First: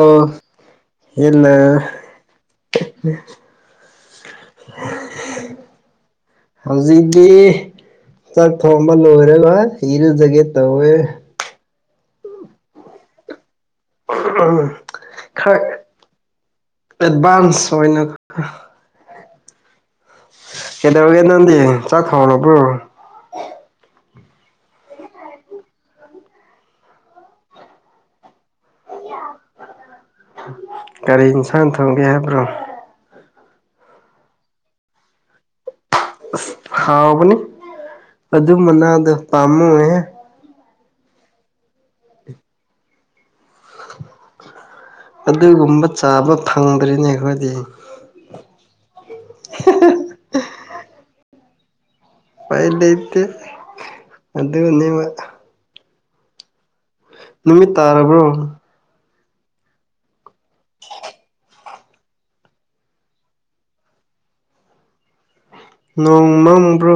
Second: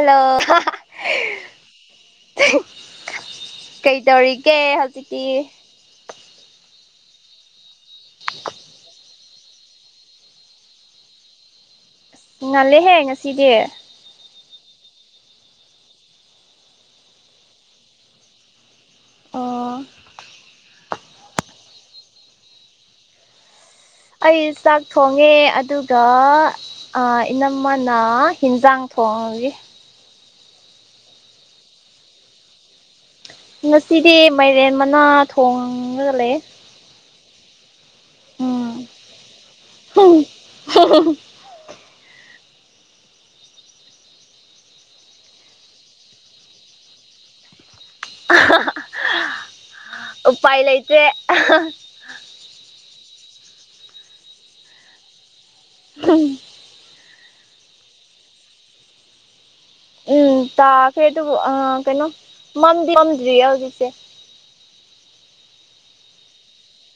ꯑꯣ ꯍꯦꯟꯅ ꯀꯩ ꯇꯧꯔꯤꯒꯦ ꯍꯧꯖꯤꯛꯀꯤ ꯍꯧꯖꯤꯛꯤ ꯆꯥꯛ ꯊꯣꯡꯕ ꯂꯣꯏꯔꯦ ꯑꯗꯨ ꯋꯥ ꯏꯔꯖꯒꯦ ꯇꯋꯦ ꯉꯜꯂꯦꯍꯦ ꯉꯁꯤꯗꯤ ꯎꯝ ꯈꯔ ꯑꯦꯗꯚꯥꯟꯁ ꯑꯣꯏꯅ ꯑꯣ ꯀꯩꯗꯧꯒꯦ ꯅꯗꯤ ꯆꯠꯥꯛ ꯈꯥꯎꯅꯕ ꯄ꯭ꯔꯣ ꯑꯩ ꯆꯥꯛ ꯊꯣꯡꯉꯦ ꯑꯗꯨꯒ ꯑ ꯏ ꯅꯃꯅ ꯍꯤꯟꯖꯥꯡ ꯐꯣꯡꯒꯤ ꯒꯥꯔꯤ ꯏꯟꯁꯥꯡ ꯊꯣꯡꯒꯦ ꯍꯥꯏꯕ꯭ꯔꯣ? ꯉꯁꯤꯗꯤ ꯃꯥꯏꯔꯦꯟ ꯃꯅꯥ ꯊꯣꯡꯉꯒ ꯂꯩ꯫ ꯑꯁ ꯍꯥꯎꯕꯅꯤ ꯑꯗꯨ ꯃꯅꯥꯗꯣ ꯄꯥꯝꯃꯨꯦꯍꯦ꯫ ꯍ [unintelligible] ꯑꯗꯨꯒꯨꯝꯕ ꯆꯥꯕ ꯐꯪꯗ꯭ꯔꯤꯅꯦ ꯑꯩꯈꯣꯏꯗꯤ꯫ ꯎꯄꯥꯏ ꯂꯩꯇꯦ꯫ ꯐꯥꯏꯂꯇ ꯑꯗꯨꯗ ꯅꯕ꯫ ꯎꯝ ꯅꯨꯃꯤꯠ ꯇꯥꯔꯕ꯭ꯔꯣ? ꯎꯝ ꯇ ꯐꯦ ꯑ ꯀꯩꯅꯣ ꯃꯝ ꯃꯝꯗ꯭ꯔꯤ ꯍꯧꯖꯤꯛꯁꯦ꯫ ꯅꯣꯡꯃꯕ꯭ꯔꯣ?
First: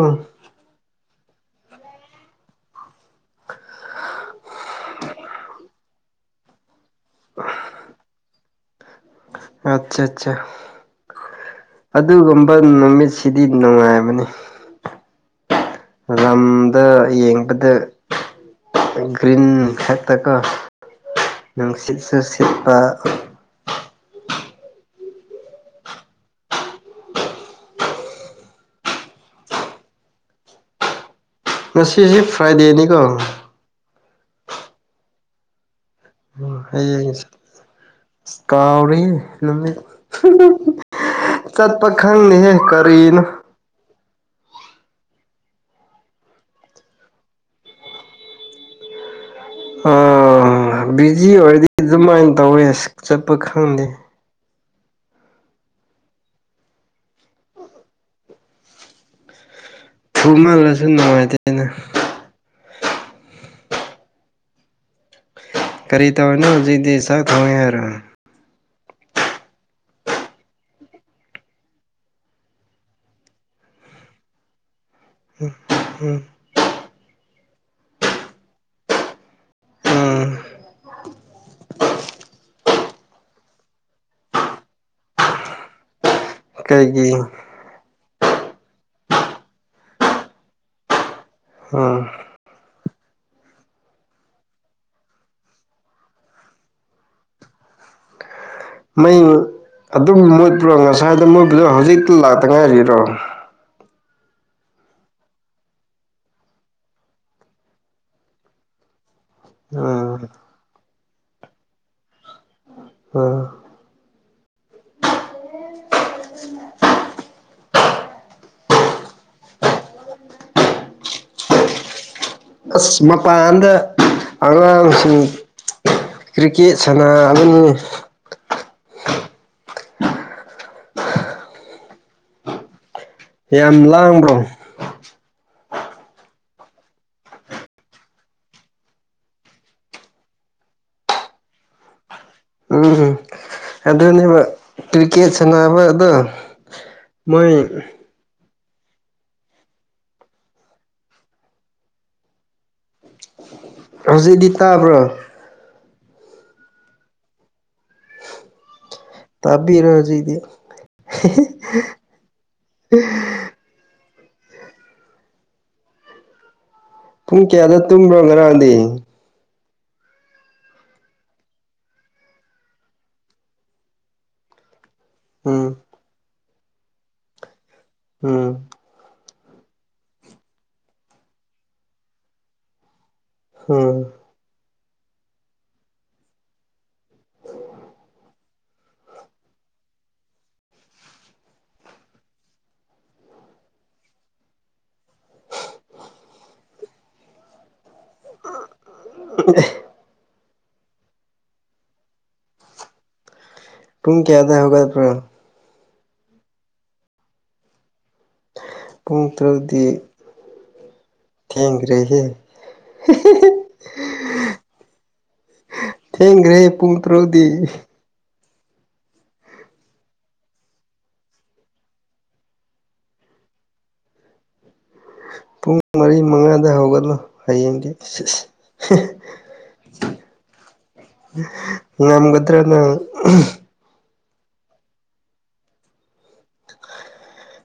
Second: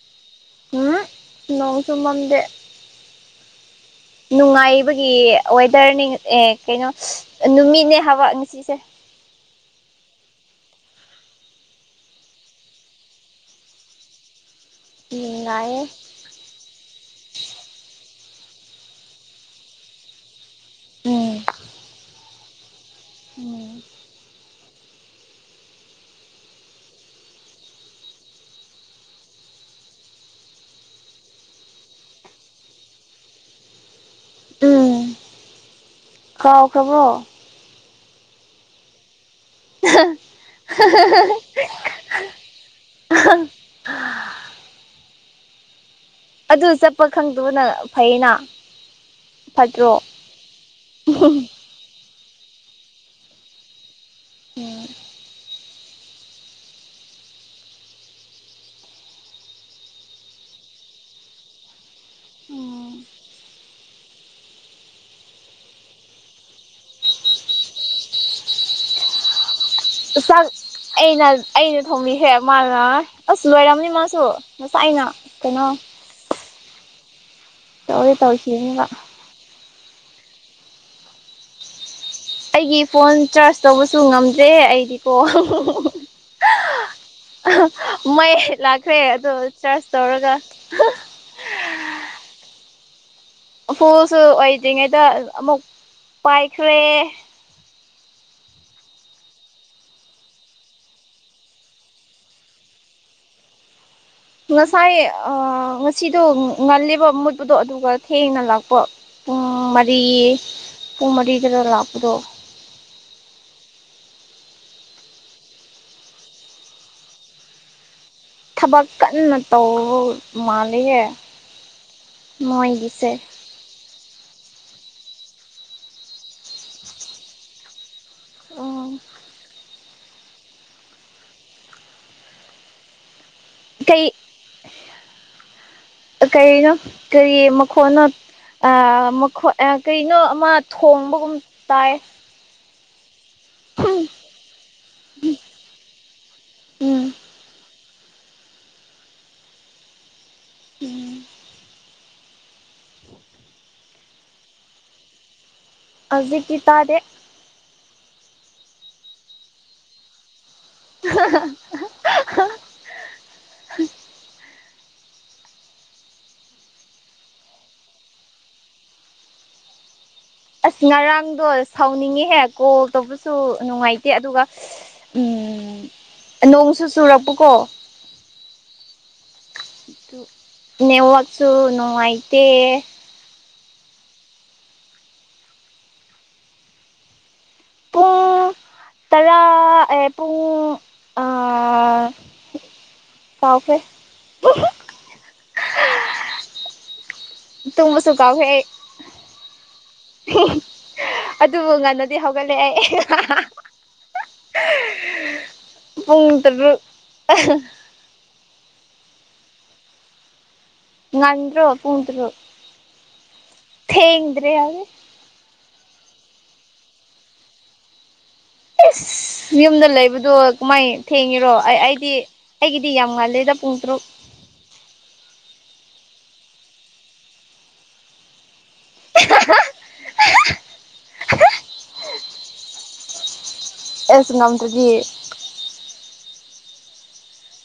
ꯎꯝ ꯅꯣꯡꯁꯨ ꯃꯗꯦ꯫ ꯅꯨꯡꯉꯥꯏꯕꯒꯤ ꯋꯦꯗꯔꯅꯤ ꯑꯦ ꯀꯩꯅꯣ ꯅꯨꯃꯤꯠꯅꯦ ꯍꯥꯕ ꯉꯁꯤꯁꯦ꯫ ꯑꯆꯥ ꯑꯆꯥ ꯑꯗꯨꯒꯨꯝꯕ ꯅꯨꯃꯤꯠꯁꯤꯗꯤ ꯅꯨꯡꯉꯥꯏꯕꯅꯤ꯫ ꯅꯨꯉꯥꯌꯦ ꯫ ꯂꯝꯝꯗ ꯌꯦꯡꯕꯗ ꯒ꯭ꯔꯤꯟ ꯍꯦꯛꯇꯒ ꯎꯝ ꯅꯨꯡ ꯁꯤꯠꯁꯨ ꯁꯤꯠꯄ ꯎꯝ ꯉꯁꯤꯁꯤ ꯐ꯭ꯔꯥꯏꯗꯦꯅꯤꯀꯣ꯫ ꯎꯝ ꯀꯥꯎꯈ꯭ꯔꯕꯣ ꯍꯌꯦꯡꯁꯦ ꯀꯥꯎꯔꯤꯍꯦ ꯅꯨ ꯆꯠꯄ ꯈꯪꯅꯤꯍꯦ ꯀꯔꯤꯅꯣ? ꯑꯗꯨ ꯆꯠꯄ ꯈꯪꯗꯕꯅ ꯐꯩꯅ ꯐꯠꯇ꯭ꯔꯣ ꯕꯤꯖꯤ ꯑꯣꯏꯔꯗꯤ ꯑꯗꯨꯃꯥꯏꯅ ꯇꯧꯋꯦ ꯑꯁ ꯆꯠꯄ ꯈꯪꯗꯦ ꯎꯝ ꯊꯨ ꯃꯥꯜꯂꯁꯨ ꯅꯨꯡꯉꯥꯏꯇꯦ ꯑꯩꯅ ꯎꯝ ꯀꯔꯤ ꯇꯧꯋꯅꯣ ꯍꯧꯖꯤꯛꯛꯇꯗꯤ ꯆꯥꯛ ꯊꯪꯉꯦ ꯍꯥꯏꯔꯣ? [unintelligible] ꯑꯩꯅ ꯑꯩꯅ ꯊꯧꯃꯤꯈꯦ ꯃꯥꯅ ꯑꯁ ꯂꯣꯏꯔꯝꯅꯤ ꯃꯥꯁꯨ ꯉꯁꯥꯏꯅ ꯎꯝ ꯀꯩꯅꯣ ꯎꯝ ꯇꯧꯔꯤ ꯇꯧꯈꯤꯅꯤꯡꯕ꯫ ꯎꯝ ꯑꯩꯒꯤ ꯐꯣꯟ ꯆꯥꯔꯖ ꯇꯧꯕꯁꯨ ꯉꯝꯗ꯭ꯔꯦ ꯑꯩꯗꯤꯀꯣ꯫ ꯀꯩꯒꯤ ꯃꯣꯏ ꯂꯥꯛꯈ꯭ꯔꯦ ꯑꯗꯣ ꯆꯥꯔꯖ ꯇꯧꯔꯒ ꯑꯥ ꯎꯐꯨꯁꯨ ꯑꯣꯏꯗ꯭ꯔꯤꯉꯩꯗ ꯑꯃꯨꯛ ꯄꯥꯏꯈ꯭ꯔꯦ ꯃꯩ ꯑꯗꯨꯝ ꯃꯣꯠꯄ꯭ꯔꯣ ꯉꯁꯥꯏꯗ ꯃꯨꯠꯕꯗꯣ ꯍꯧꯖꯤꯛꯇ ꯂꯥꯛꯇ ꯉꯥꯏꯔꯤꯔꯣ? ꯉꯁꯥꯏ ꯉꯁꯤꯗꯣ ꯉꯜꯂꯤꯕ ꯃꯨꯠꯄꯗꯣ ꯑꯗꯨꯒ ꯊꯦꯡꯅ ꯂꯥꯛꯄ ꯄꯨꯡ ꯃꯔꯤ ꯎꯝ ꯄꯨꯡ ꯃꯔꯤ ꯈꯔ ꯂꯥꯛꯄꯗꯣ ꯑꯥ ꯊꯕꯛ ꯀꯟꯅ ꯇꯧꯕ ꯃꯥꯜꯂꯤꯌꯦ꯫ ꯑꯁ ꯃꯄꯥꯟꯗ ꯑꯉꯥꯡꯁꯤꯡ ꯀ꯭ꯔꯤꯀꯦꯠ ꯁꯥꯟꯅꯒꯅꯤ ꯑꯣ ꯌꯥꯝ ꯂꯥꯡꯕ꯭ꯔꯣ? ꯀꯩꯅꯣ ꯀꯔꯤ ꯃꯈꯣꯟꯅꯣ? ꯃꯈꯣꯏ ꯀꯩꯅꯣ ꯑꯃ ꯊꯣꯡꯕꯒꯨꯝ ꯇꯥꯏ ꯎꯝ ꯑꯗꯨꯅꯦꯕ ꯀ꯭ꯔꯤꯀꯦꯠ ꯁꯥꯟꯅꯕ ꯑꯗꯣ ꯎꯝ ꯃꯣꯏ ꯎꯝ ꯍꯧꯖꯤꯛꯗꯤ ꯇꯥꯕ꯭ꯔꯣ ꯍꯧꯖꯤꯛꯇꯤ ꯇꯥꯗꯦ ꯇꯥꯕꯤꯔꯦ ꯍꯧꯖꯤꯛꯇꯤ [unintelligible] ꯄꯨꯡ ꯀꯌꯥꯗ ꯇꯨꯝꯕ꯭ꯔꯣ ꯉꯔꯥꯡꯗꯤ ꯑꯁ ꯉꯔꯥꯡꯗꯣ ꯁꯥꯎꯅꯤꯡꯉꯤꯍꯦꯛ ꯀꯣꯜ ꯇꯧꯕꯁꯨ ꯅꯨꯡꯉꯥꯏꯇꯦ ꯑꯗꯨꯒ ꯎꯝ ꯅꯣꯡꯁꯨ ꯆꯨꯔꯛꯄꯀꯣ ꯎꯝ ꯅꯦꯋꯥꯛꯁꯨ ꯅꯨꯡꯉꯥꯏꯇꯦ ꯎꯝ ꯍꯥ ꯇꯔꯥ ꯄꯨꯡꯨ ꯀꯥꯎꯈ꯭ꯔꯦ ꯇꯨꯡꯕꯁꯨ ꯀꯥꯎꯈꯔꯦ ꯑꯩ [unintelligible] ꯑꯗꯨꯕꯨ ꯉꯟꯅꯗꯤ ꯍꯧꯒꯠꯂꯦ ꯇꯨꯡ ꯀꯌꯥꯗ ꯍꯧꯒꯠꯄꯔꯣ ꯄꯨꯡ ꯇꯔꯨꯛ ꯄꯨꯡ ꯇꯔꯨꯛꯗꯤ ꯉꯟꯗ꯭ꯔꯣ ꯄꯨꯨꯡ ꯇꯔꯨꯛꯗꯣ ꯊꯦꯡꯗ꯭ꯔꯦ ꯍꯥꯏꯌꯣ ꯊꯦꯡꯈ꯭ꯔꯦ ꯄꯨꯡ ꯇꯔꯨꯛꯗꯤ ꯏꯁ ꯌꯨꯝꯗ ꯂꯩꯕꯗꯣ ꯀꯃꯥꯏꯅ ꯊꯦꯡꯉꯤꯔꯣ ꯑꯩ ꯑꯩꯗꯤ ꯑꯩꯒꯤꯗꯤ ꯌꯥꯝ ꯉꯜꯂꯦꯗ ꯄꯨꯡ ꯇꯔꯨꯛ ꯄꯨꯡ ꯃꯔꯤ ꯃꯉꯥꯗ ꯍꯧꯒꯠꯂꯣ ꯍꯌꯦꯡꯗꯤ ꯉꯝꯒꯗ꯭ꯔꯥ ꯅꯪ ꯑꯦꯁ ꯉꯝꯗꯨꯗꯤ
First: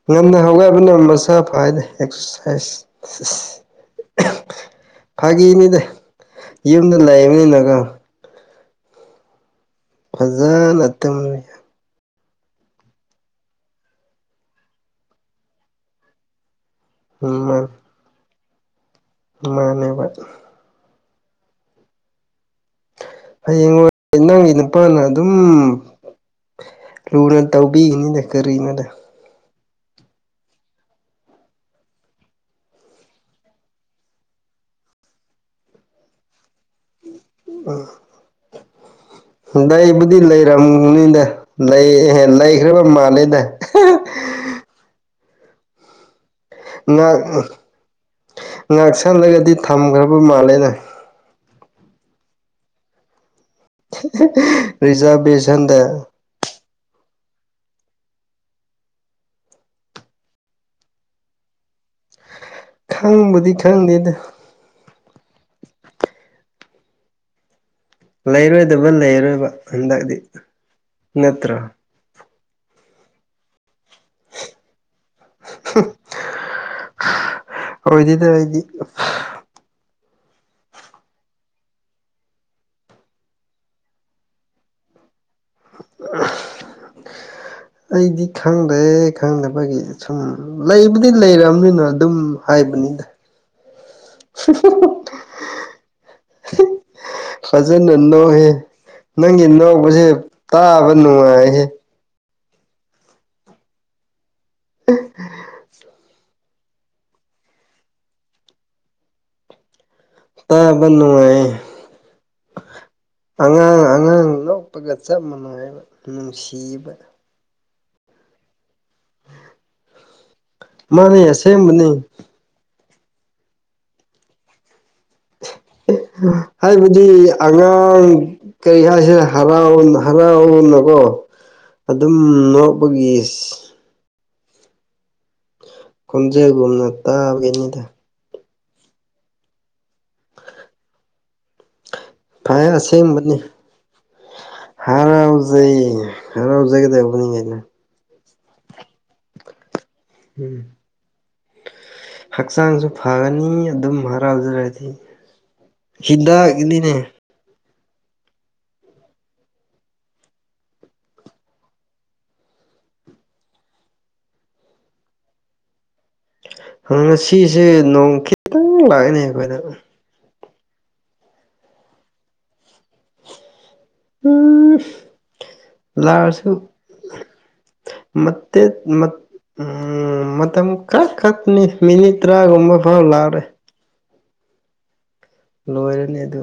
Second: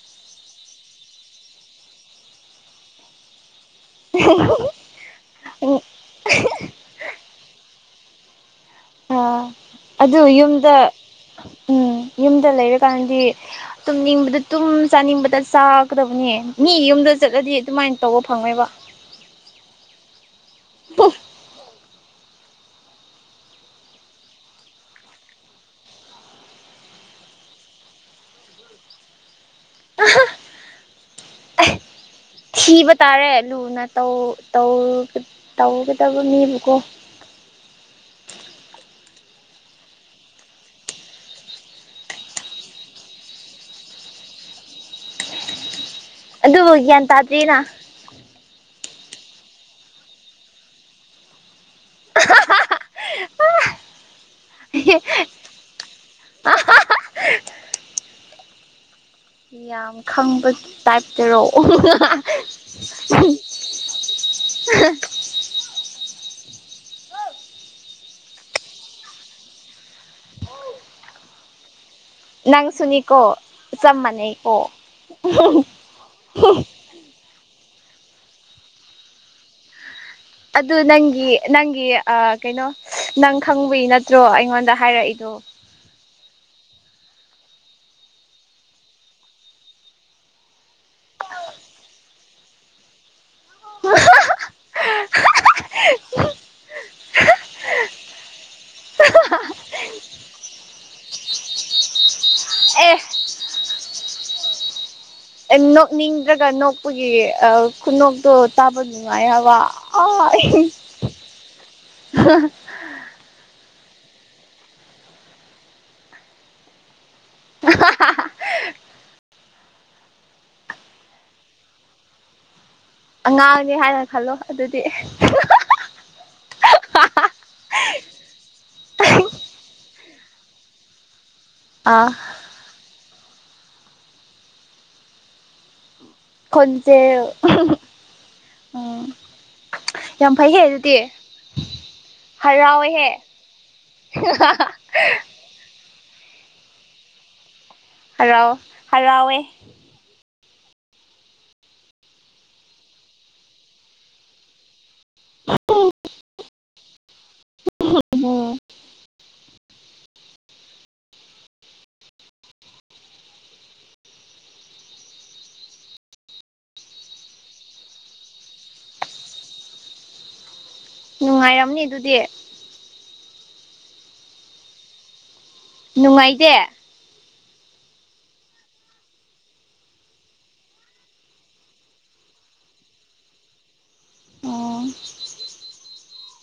ꯉꯟꯅ ꯍꯧꯒꯥꯏꯕꯅ ꯃꯁꯥ ꯐꯅ ꯑꯦꯛꯁꯔꯁꯥꯏꯁ ꯑ [inaudible] ꯐꯥꯒꯤꯅꯤꯗ ꯌꯨꯝꯗ ꯂꯩꯕꯅꯤꯅꯀ ꯑꯥ ꯑꯗꯨ ꯌꯨꯝꯗ ꯐꯖꯅ ꯇꯨꯝꯃꯤ ꯎꯝ ꯌꯨꯝꯗ ꯂꯩꯔꯀꯥꯟꯗꯤ ꯇꯨꯝꯅꯤꯡꯕꯗ ꯇꯨꯝ ꯆꯥꯅꯤꯡꯕꯗ ꯆꯥꯒꯗꯕꯅꯦ ꯃꯤ ꯌꯨꯝꯗ ꯑꯗꯨꯗ ꯆꯠꯂꯗꯤ ꯑꯗꯨꯃꯥꯏꯅ ꯇꯧꯕ ꯐꯪꯉꯣꯏꯕ ꯃꯥꯅꯦꯕ [unintelligible] ꯍꯌꯦꯡꯋꯥꯏ ꯅꯪꯒꯤ ꯅꯨꯄꯥꯅ ꯑꯗꯨꯝ ꯂꯨꯅ ꯇꯧꯕꯤꯒꯅꯤꯗ ꯀꯔꯤꯅꯣꯗ ꯊꯤꯕ ꯇꯥꯔꯦ ꯂꯨꯅ ꯇꯧꯒꯗꯕ ꯃꯤꯕꯨꯀꯣ [unintelligible] ꯂꯩꯕꯨꯗꯤ ꯂꯩꯔꯝꯅꯤꯗ ꯂꯩ ꯂꯩꯈ꯭ꯔꯕ ꯃꯥꯜꯂꯦꯗ ꯑꯗꯨꯕꯨ ꯒ꯭ꯌꯥꯟ ꯉꯥꯛ ꯇꯥꯗ꯭ꯔꯤꯅ ꯉꯥꯛ ꯁꯜꯂꯒꯗꯤ ꯊꯝꯈ꯭ꯔꯕ ꯃꯥꯜꯂꯦꯅ ꯔꯤꯖꯥꯔꯔꯕꯦꯁꯟꯗ [unintelligible] ꯌꯥꯝ ꯈꯪꯕ ꯇꯥꯏꯞ ꯇꯥꯔꯣ ꯈꯪꯕꯗꯤ ꯈꯪꯗꯦ ꯑꯗꯨ [unintelligible] ꯂꯩꯔꯣꯏꯗꯕ ꯂꯩꯔꯣꯏꯕ ꯍꯟꯗꯛꯇꯤ ꯅꯠꯇ꯭ꯔꯣ ꯅꯪꯁꯨꯅꯤꯀꯣ ꯆꯝ ꯃꯅꯦꯀꯣ ꯍꯣꯏꯗꯤꯗ ꯑꯩꯗꯤ ꯑꯗꯨ ꯅꯪꯒꯤ ꯅꯪꯒꯤ ꯀꯩꯅꯣ ꯅꯪ ꯈꯪꯕꯏ ꯅꯠꯇ꯭ꯔꯣ ꯑꯩꯉꯣꯟꯗ ꯍꯥꯏꯔꯛꯏꯗꯣ [unintelligible] ꯑꯩꯗꯤ ꯈꯪꯗꯦ ꯈꯪꯗꯕꯒꯤ ꯁꯨꯝ ꯂꯩꯕꯨꯗꯤ ꯂꯩꯔꯝꯅꯤꯅ ꯑꯗꯨꯝ ꯍꯥꯏꯕꯅꯤꯗ [unintelligible] ꯐꯖꯅ ꯅꯣꯛꯑꯦꯏꯦ ꯅꯪꯒꯤ ꯅꫭꯛꯄꯁꯦ ꯇꯥꯕ ꯅꯨꯡꯉꯥꯏꯍꯦ ꯑꯦ ꯅꯣꯛꯅꯤꯡꯗ꯭ꯔꯒ ꯅꯣꯛꯄꯒꯤ ꯈꯨꯅꯣꯛꯇꯣ ꯇꯥꯕ ꯅꯨꯡꯉꯥꯏ ꯍꯥꯏꯕ ꯑꯥ ꯇꯥꯕ ꯅꯨꯉꯥꯏꯑꯦ ꯑꯉꯥꯡ ꯑꯉꯥꯡ ꯅꫭꯛꯄꯒ ꯆꯞ ꯃꯥꯅꯏꯑꯦꯕ ꯅꯨꯡꯁꯤꯑꯦꯕ ꯃꯥꯅꯦ ꯑꯁꯦꯡꯕꯅꯤ ꯑꯉꯥꯡꯅꯤ ꯍꯥꯏꯅ ꯈꯜꯂꯣ ꯑꯗꯨꯗꯤ ꯍꯥꯏꯕꯗꯤ ꯑꯉꯥꯡ ꯀꯔꯤ ꯍꯥꯏꯁꯤꯔꯥ ꯍꯔꯥꯕꯥꯠ ꯑꫭꯟꯕ ꯍꯔꯥꯕꯥꯠ ꯑꫭꯟꯕꯒꯀꫭ ꯑꯥ ꯑꯗꯨꯝ ꯅꫭꯛꯄꯥꯒꯤ ꯈꯣꯟꯖꯦꯜꯒꯨꯝꯅ ꯈꯣꯟꯖꯦꯜ ꯇꯥꯕꯒꯤꯅꯤꯗ ꯎꯝ ꯌꯥꯝ ꯐꯩꯍꯦ ꯑꯗꯨꯗꯤ ꯐꯌꯦ ꯍꯔꯥꯎꯋꯦꯍꯦ ꯑꯁꯦꯡꯕꯅꯤ ꯍꯟꯅꯥ ꯖꯩꯏ ꯍꯔꯥꯎꯖꯒꯗꯨꯕꯅꯤꯅꯦ ꯍꯔꯥꯎ ꯍꯔꯥꯎꯋꯦ ꯎꯝ ꯍꯛꯆꯥꯡꯁꯨ ꯐꯒꯅꯤ ꯑꯗꯨꯝ ꯍꯔꯥꯎꯖꯔꯗꯤ ꯍꯤꯗꯥꯛꯒꯤꯅꯤꯅꯦ [unintelligible] ꯉꯁꯤꯁꯦ ꯅꯣꯡ ꯈꯤꯇꯪ ꯂꯥꯛꯏꯅꯦ ꯑꯩꯈꯣꯏꯗ ꯅꯨꯡꯉꯥꯏꯔꯝꯅꯤ ꯑꯗꯨꯗꯤ ꯎꯝ ꯂꯥꯛ ꯑꯥ ꯁꯨ ꯅꯨꯡꯉꯥꯏꯇꯦ [inaudible] ꯃꯥꯠꯇꯦ ꯃꯥꯠ ꯎꯝ ꯃꯇꯝ ꯈꯔ ꯈꯛꯇꯅꯤ ꯃꯤꯅꯤꯠ ꯇꯔꯥꯒꯨꯝꯕ ꯐꯥꯎ ꯂꯥꯎ ꯑꯔꫭꯏ ꯑꯣ ꯂꯣꯏꯔꯅꯤ ꯑꯗꯨ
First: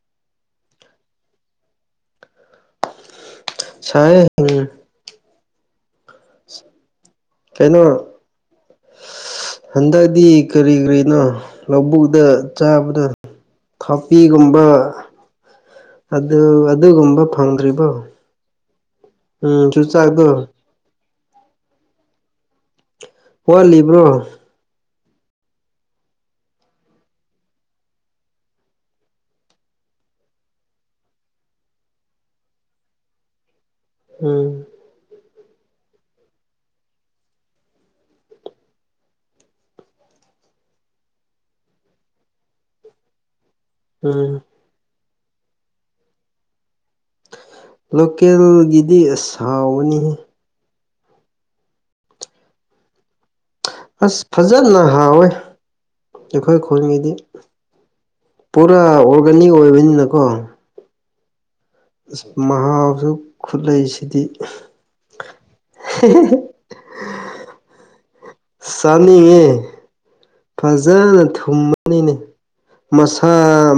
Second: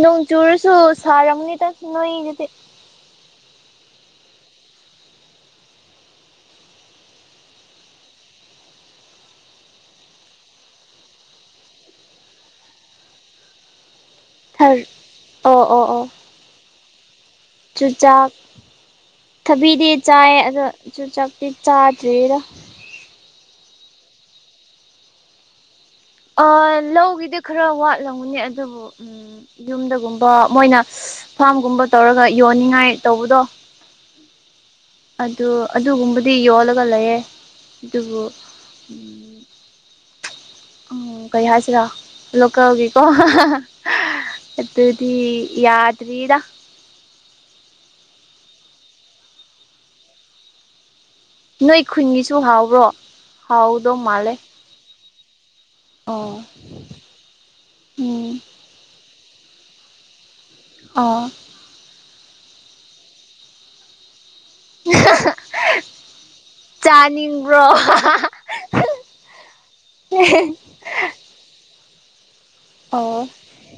ꯅꫭꯡ ꯆꯨꯔꯁꯨꯨ ꯁꯔꯝꯅꯤꯗꯥ ꯅꯣꯏ ꯑꯨꯗꯤ ꯁꯥꯏꯌꯦ ꯎꯝ ꯀꯩꯅꯣ ꯍꯟꯗꯛꯇꯤ ꯀꯔꯤ ꯀꯔꯤꯅꯣ ꯂꯧꯕꯨꯛꯇ ꯆꯥꯕꯗꫭ ꯊꯥꯄꯤꯒꯨꯝꯕ ꯑꯣ ꯑꯗꯨ ꯑꯗꯨꯒꯨꯝꯕ ꯐꯪꯗ꯭ꯔꯤꯕꯣ ꯆꯨꯆꯥꯛ ꯎꯝ ꯊꯕꯤꯗꯤ ꯆꯥꯏ ꯆꯨꯖꯥꯛꯗꯣ ꯑꯗꯣ ꯆꯨꯆꯥꯛꯇꯤ ꯆꯥꯗꯔ ꯋꯥꯠꯂꯤꯕ꯭ꯔꯣ ꯑ ꯂꯧꯒꯤꯗꯤ ꯈꯔ ꯋꯥꯠꯂꯝꯒꯥꯅꯤ ꯑꯗꯨꯕꯨ ꯎꯝ ꯌꯨꯝꯗꯒꯨꯝꯕ ꯃꯣꯏꯅ ꯐꯥꯝꯒꯨꯝꯕ ꯇꯧꯔꯒ ꯌꯣꯟꯅꯤꯡꯉꯥꯏ ꯇꯧꯕꯗꯣ ꯎꯝ ꯑꯗꯨ ꯑꯗꯨꯒꯨꯝꯕꯗꯤ ꯌꯣꯜꯂꯒ ꯂꯩꯌꯦ ꯑꯗꯨꯕꯨ ꯎꯝ ꯀꯩ ꯍꯥꯏꯁꯤꯔꯥ ꯂꯣꯀꯦꯜꯒꯤꯀꯣ ꯎꯝ ꯑꯗꯨꯗꯤ ꯌꯥꯗꯔꯤꯗꯥ ꯂꯣꯀꯦꯜꯒꯤꯗꯤ ꯑꯁ ꯍꯥꯎꯕꯅꯤꯍꯦ ꯅꯣꯏ ꯈꯨꯟꯒꯤꯁꯨ ꯍꯔꯥꯎꯕ꯭ꯔꯣ ꯑꯁ ꯐꯖꯅ ꯍꯥꯎꯋꯦ ꯑꯣ ꯑꯩꯈꯣꯏ ꯈꯨꯜꯒꯤꯗꯤ ꯎꯝ ꯄꯨꯔꯥ ꯑꯣꯔꯒꯥꯅꯤꯛ ꯑꯣꯏꯕꯅꯤꯅꯀꯣ ꯑꯥ ꯑꯁ ꯃꯍꯥꯎꯁꯨ ꯈꯨꯠꯂꯩꯁꯤꯗꯤ ꯑ ꯆꯥꯅꯤꯡꯕ꯭ꯔꯣ ꯆꯥꯅꯤꯡꯉꯦ ꯐꯖꯅ ꯊꯨꯝꯃꯅꯤꯅꯦ ꯑꯣ ꯃꯁꯥ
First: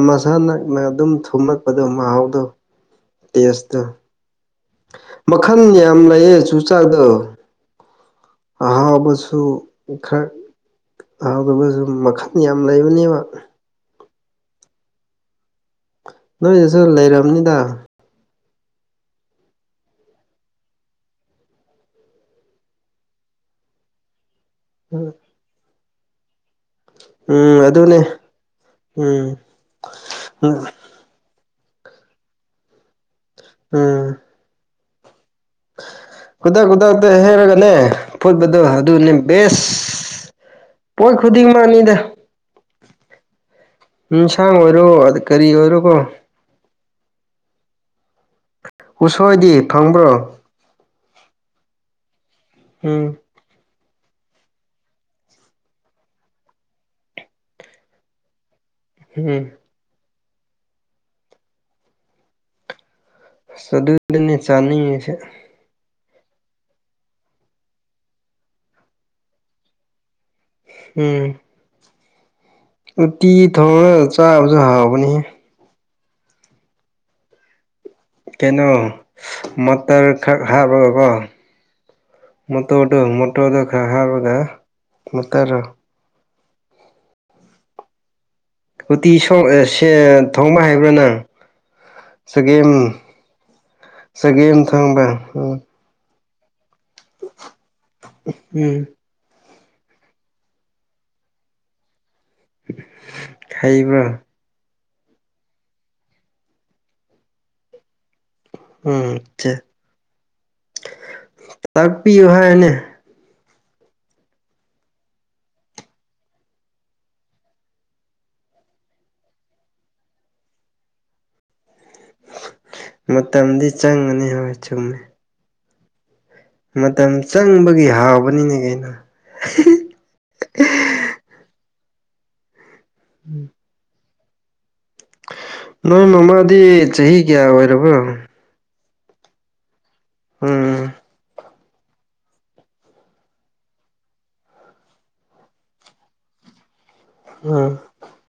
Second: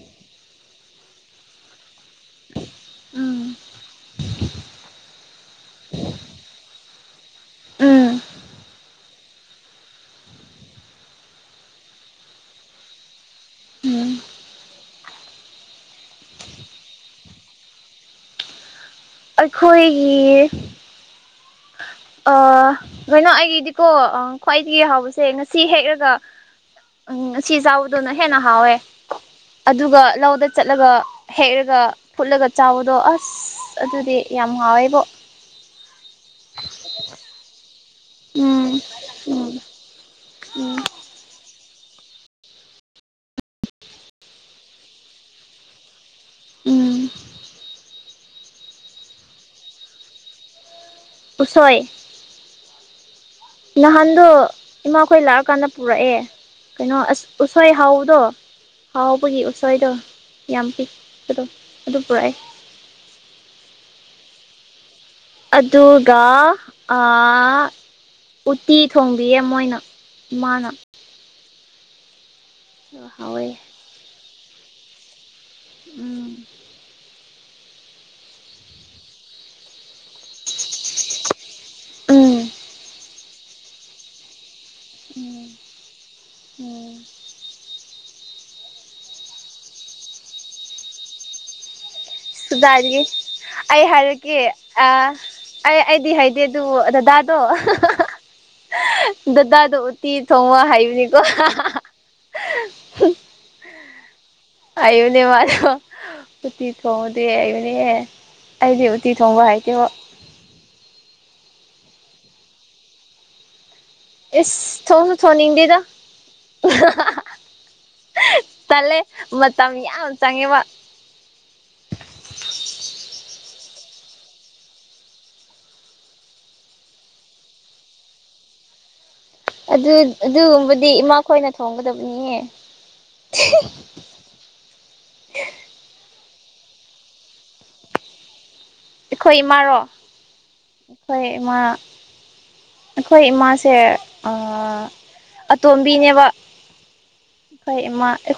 ꯃꯁꯥ ꯃꯥ ꯅꯛꯅ ꯑꯗꯨꯝ ꯊꯨꯝꯂꯛꯄꯗꯣ ꯃꯍꯥꯎꯗꯣ ꯇꯁꯇ ꯎꯝ ꯃꯈꯜ ꯌꯥꯝ ꯂꯩꯑ ꯆꯨ ꯆꯥꯛꯗꯣ ꯎꯝ ꯑꯍꯥꯎꯕꯁꯨ ꯈꯔ ꯑꯍꯥꯎꯗꯕꯁꯨ ꯃꯈꯟ ꯌꯥꯝ ꯂꯩꯕꯅꯦꯕ ꯎꯝ ꯅꯣꯏꯁꯤꯁꯨ ꯂꯩꯔꯕꯅꯤꯗ ꯑꯩꯈꯣꯏꯒꯤ ꯑ ꯅ ꯑꯩꯒꯤ ꯏꯗꯤꯀꯣ ꯈ꯭ꯋꯥꯏꯗꯒꯤ ꯎꯝ ꯍꯥꯎꯕꯁꯦ ꯉꯁꯤ ꯍꯦꯛꯂꯒ ꯎꯝ ꯑꯁꯤ ꯆꯥꯎꯕꯗꯅ ꯍꯦꯟꯅ ꯍꯥꯎꯋꯦ ꯎꯝ ꯑꯗꯨꯒ ꯂꯧꯗ ꯆꯠꯂꯒ ꯍꯦꯛꯔꯒ ꯐꯨꯠꯂꯒ ꯆ ꯆꯥꯎꯕꯗꯣ ꯑꯁ ꯎꯝ ꯑꯗꯨꯗꯤ ꯌꯥꯝ ꯉꯥꯎꯋꯦꯕꯣ ꯈꯨꯗꯛ ꯈꯨꯗꯛꯇ ꯍꯦꯛꯔꯒꯅꯦ ꯐꯨꯠꯕꯗꯣ ꯎꯝ ꯑꯗꯨꯅꯦ ꯎꯝ ꯕꯦꯁ ꯎꯝ ꯍꯣꯏꯈ ꯈꯨꯗꯤ ꯅꯤꯗ ꯅꯨꯡꯁꯥꯡ ꯑꯣꯏꯔꯣ ꯑꯗ ꯀꯔꯤ ꯑꯣꯏꯔꯣꯀꯣ ꯎꯝ ꯎꯁꯣꯏꯗꯤ ꯐꯪꯕ꯭ꯔꯣ ꯁꯣꯏ ꯎꯝ ꯅꯍꯥꯟꯗꯣ ꯏꯃꯥꯈꯣꯏ ꯂꯥꯛꯑꯀꯥꯟꯗ ꯄꯨꯔꯛꯑꯦ ꯀꯩꯅꯣ ꯑꯁ ꯎꯁꯣꯏ ꯍꯥꯎꯗꯣ ꯍꯥꯎꯕꯒꯤ ꯎꯝ ꯎꯁꯣꯏꯗꯣ ꯌꯥꯝ ꯄꯤ ꯑꯗꯣ ꯑꯗꯨ ꯄꯨꯔꯛꯑ ꯁ ꯑꯗꯨꯗꯅꯤ ꯆꯥꯅꯤꯡꯉꯤꯁꯦ ꯑꯗꯨꯒ ꯑ ꯎꯠꯇꯤ ꯊꯣꯡꯕꯤꯌꯦ ꯃꯣꯏꯅ ꯃꯥꯅ ꯎꯝ ꯇꯤ ꯍꯥꯎꯋꯦ ꯊꯣꯡꯔ ꯆꯥꯕꯁꯨ ꯍꯥꯎꯅꯤ ꯎꯝ ꯀꯩꯅꯣ ꯃꯇꯔ ꯈꯛ ꯍꯥꯞꯄꯒꯀꯣ ꯎꯝ ꯃꯣꯠꯇ ꯑꯣꯗ ꯃꯣꯠꯇ ꯑꯣꯗ ꯈ ꯍꯥꯏꯗ ꯎꯝ ꯎꯝ ꯎꯇꯤ ꯊꯣꯡꯕ ꯍꯥꯏꯕ꯭ꯔꯥ ꯅꯪ ꯁꯒꯦꯝ ꯀꯗꯥꯏꯗꯒꯤ ꯑꯩ ꯍꯥꯏꯔꯛꯀꯦ ꯁꯒꯦꯝ ꯊꯪꯕ ꯑꯥ ꯎ ꯑꯩ ꯑꯩꯗꯤ ꯍꯥꯏꯗꯦ ꯑꯗꯨ ꯗꯗꯥꯗꯣ ꯎꯝ ꯗꯗꯥꯗꯣ ꯎꯇꯤ ꯊꯣꯡꯋꯥ ꯍꯥꯏꯕꯅꯤꯀꯣ ꯍꯩꯕ꯭ꯔꯥ ꯑꯌꯨꯅꯦ ꯃꯥꯅ ꯄꯨꯇꯤ ꯊꯣꯡꯉꯗꯦ ꯑꯌꯨꯅꯦ ꯎꯝꯦ ꯇꯥꯛꯄꯤꯌꯨ ꯍꯥꯏꯅꯦ ꯏꯁ ꯊꯣꯡꯅ ꯊꯣꯡꯅꯤꯡꯗꯦꯗ ꯇꯂꯦ ꯃꯇꯝ ꯌꯥꯝ ꯆꯪꯉꯦꯕ ꯃꯇꯝꯗꯤ ꯆꯪꯒꯅꯤ ꯍꯣꯏ ꯆꯨꯝꯃꯦ ꯃꯇꯝ ꯆꯪꯕꯒꯤ ꯍꯥꯎꯕꯅꯤꯅꯦ ꯀꯩꯅꯣ ꯑꯗꯨ ꯑꯗꯨꯒꯨꯝꯕꯗꯤ ꯏꯃꯥꯈꯣꯏꯅ ꯊꯣꯡꯒꯗꯕꯅꯤ ꯅꯪ ꯅꯃꯥꯗꯤ ꯆꯍꯤ ꯀꯌꯥ ꯑꯣꯏꯔꯕꯣ ꯑꯩꯈꯣꯏ ꯏꯃꯥꯔꯣ ꯎꯝ ꯑꯩꯈꯣꯏ ꯏꯃꯥ ꯑꯩꯈꯣꯏ ꯏꯃꯥꯁꯦ ꯑꯇꯣꯝꯕꯤꯅꯦꯕ ꯎꯝ ꯑꯩꯈꯣꯏ ꯑꯥ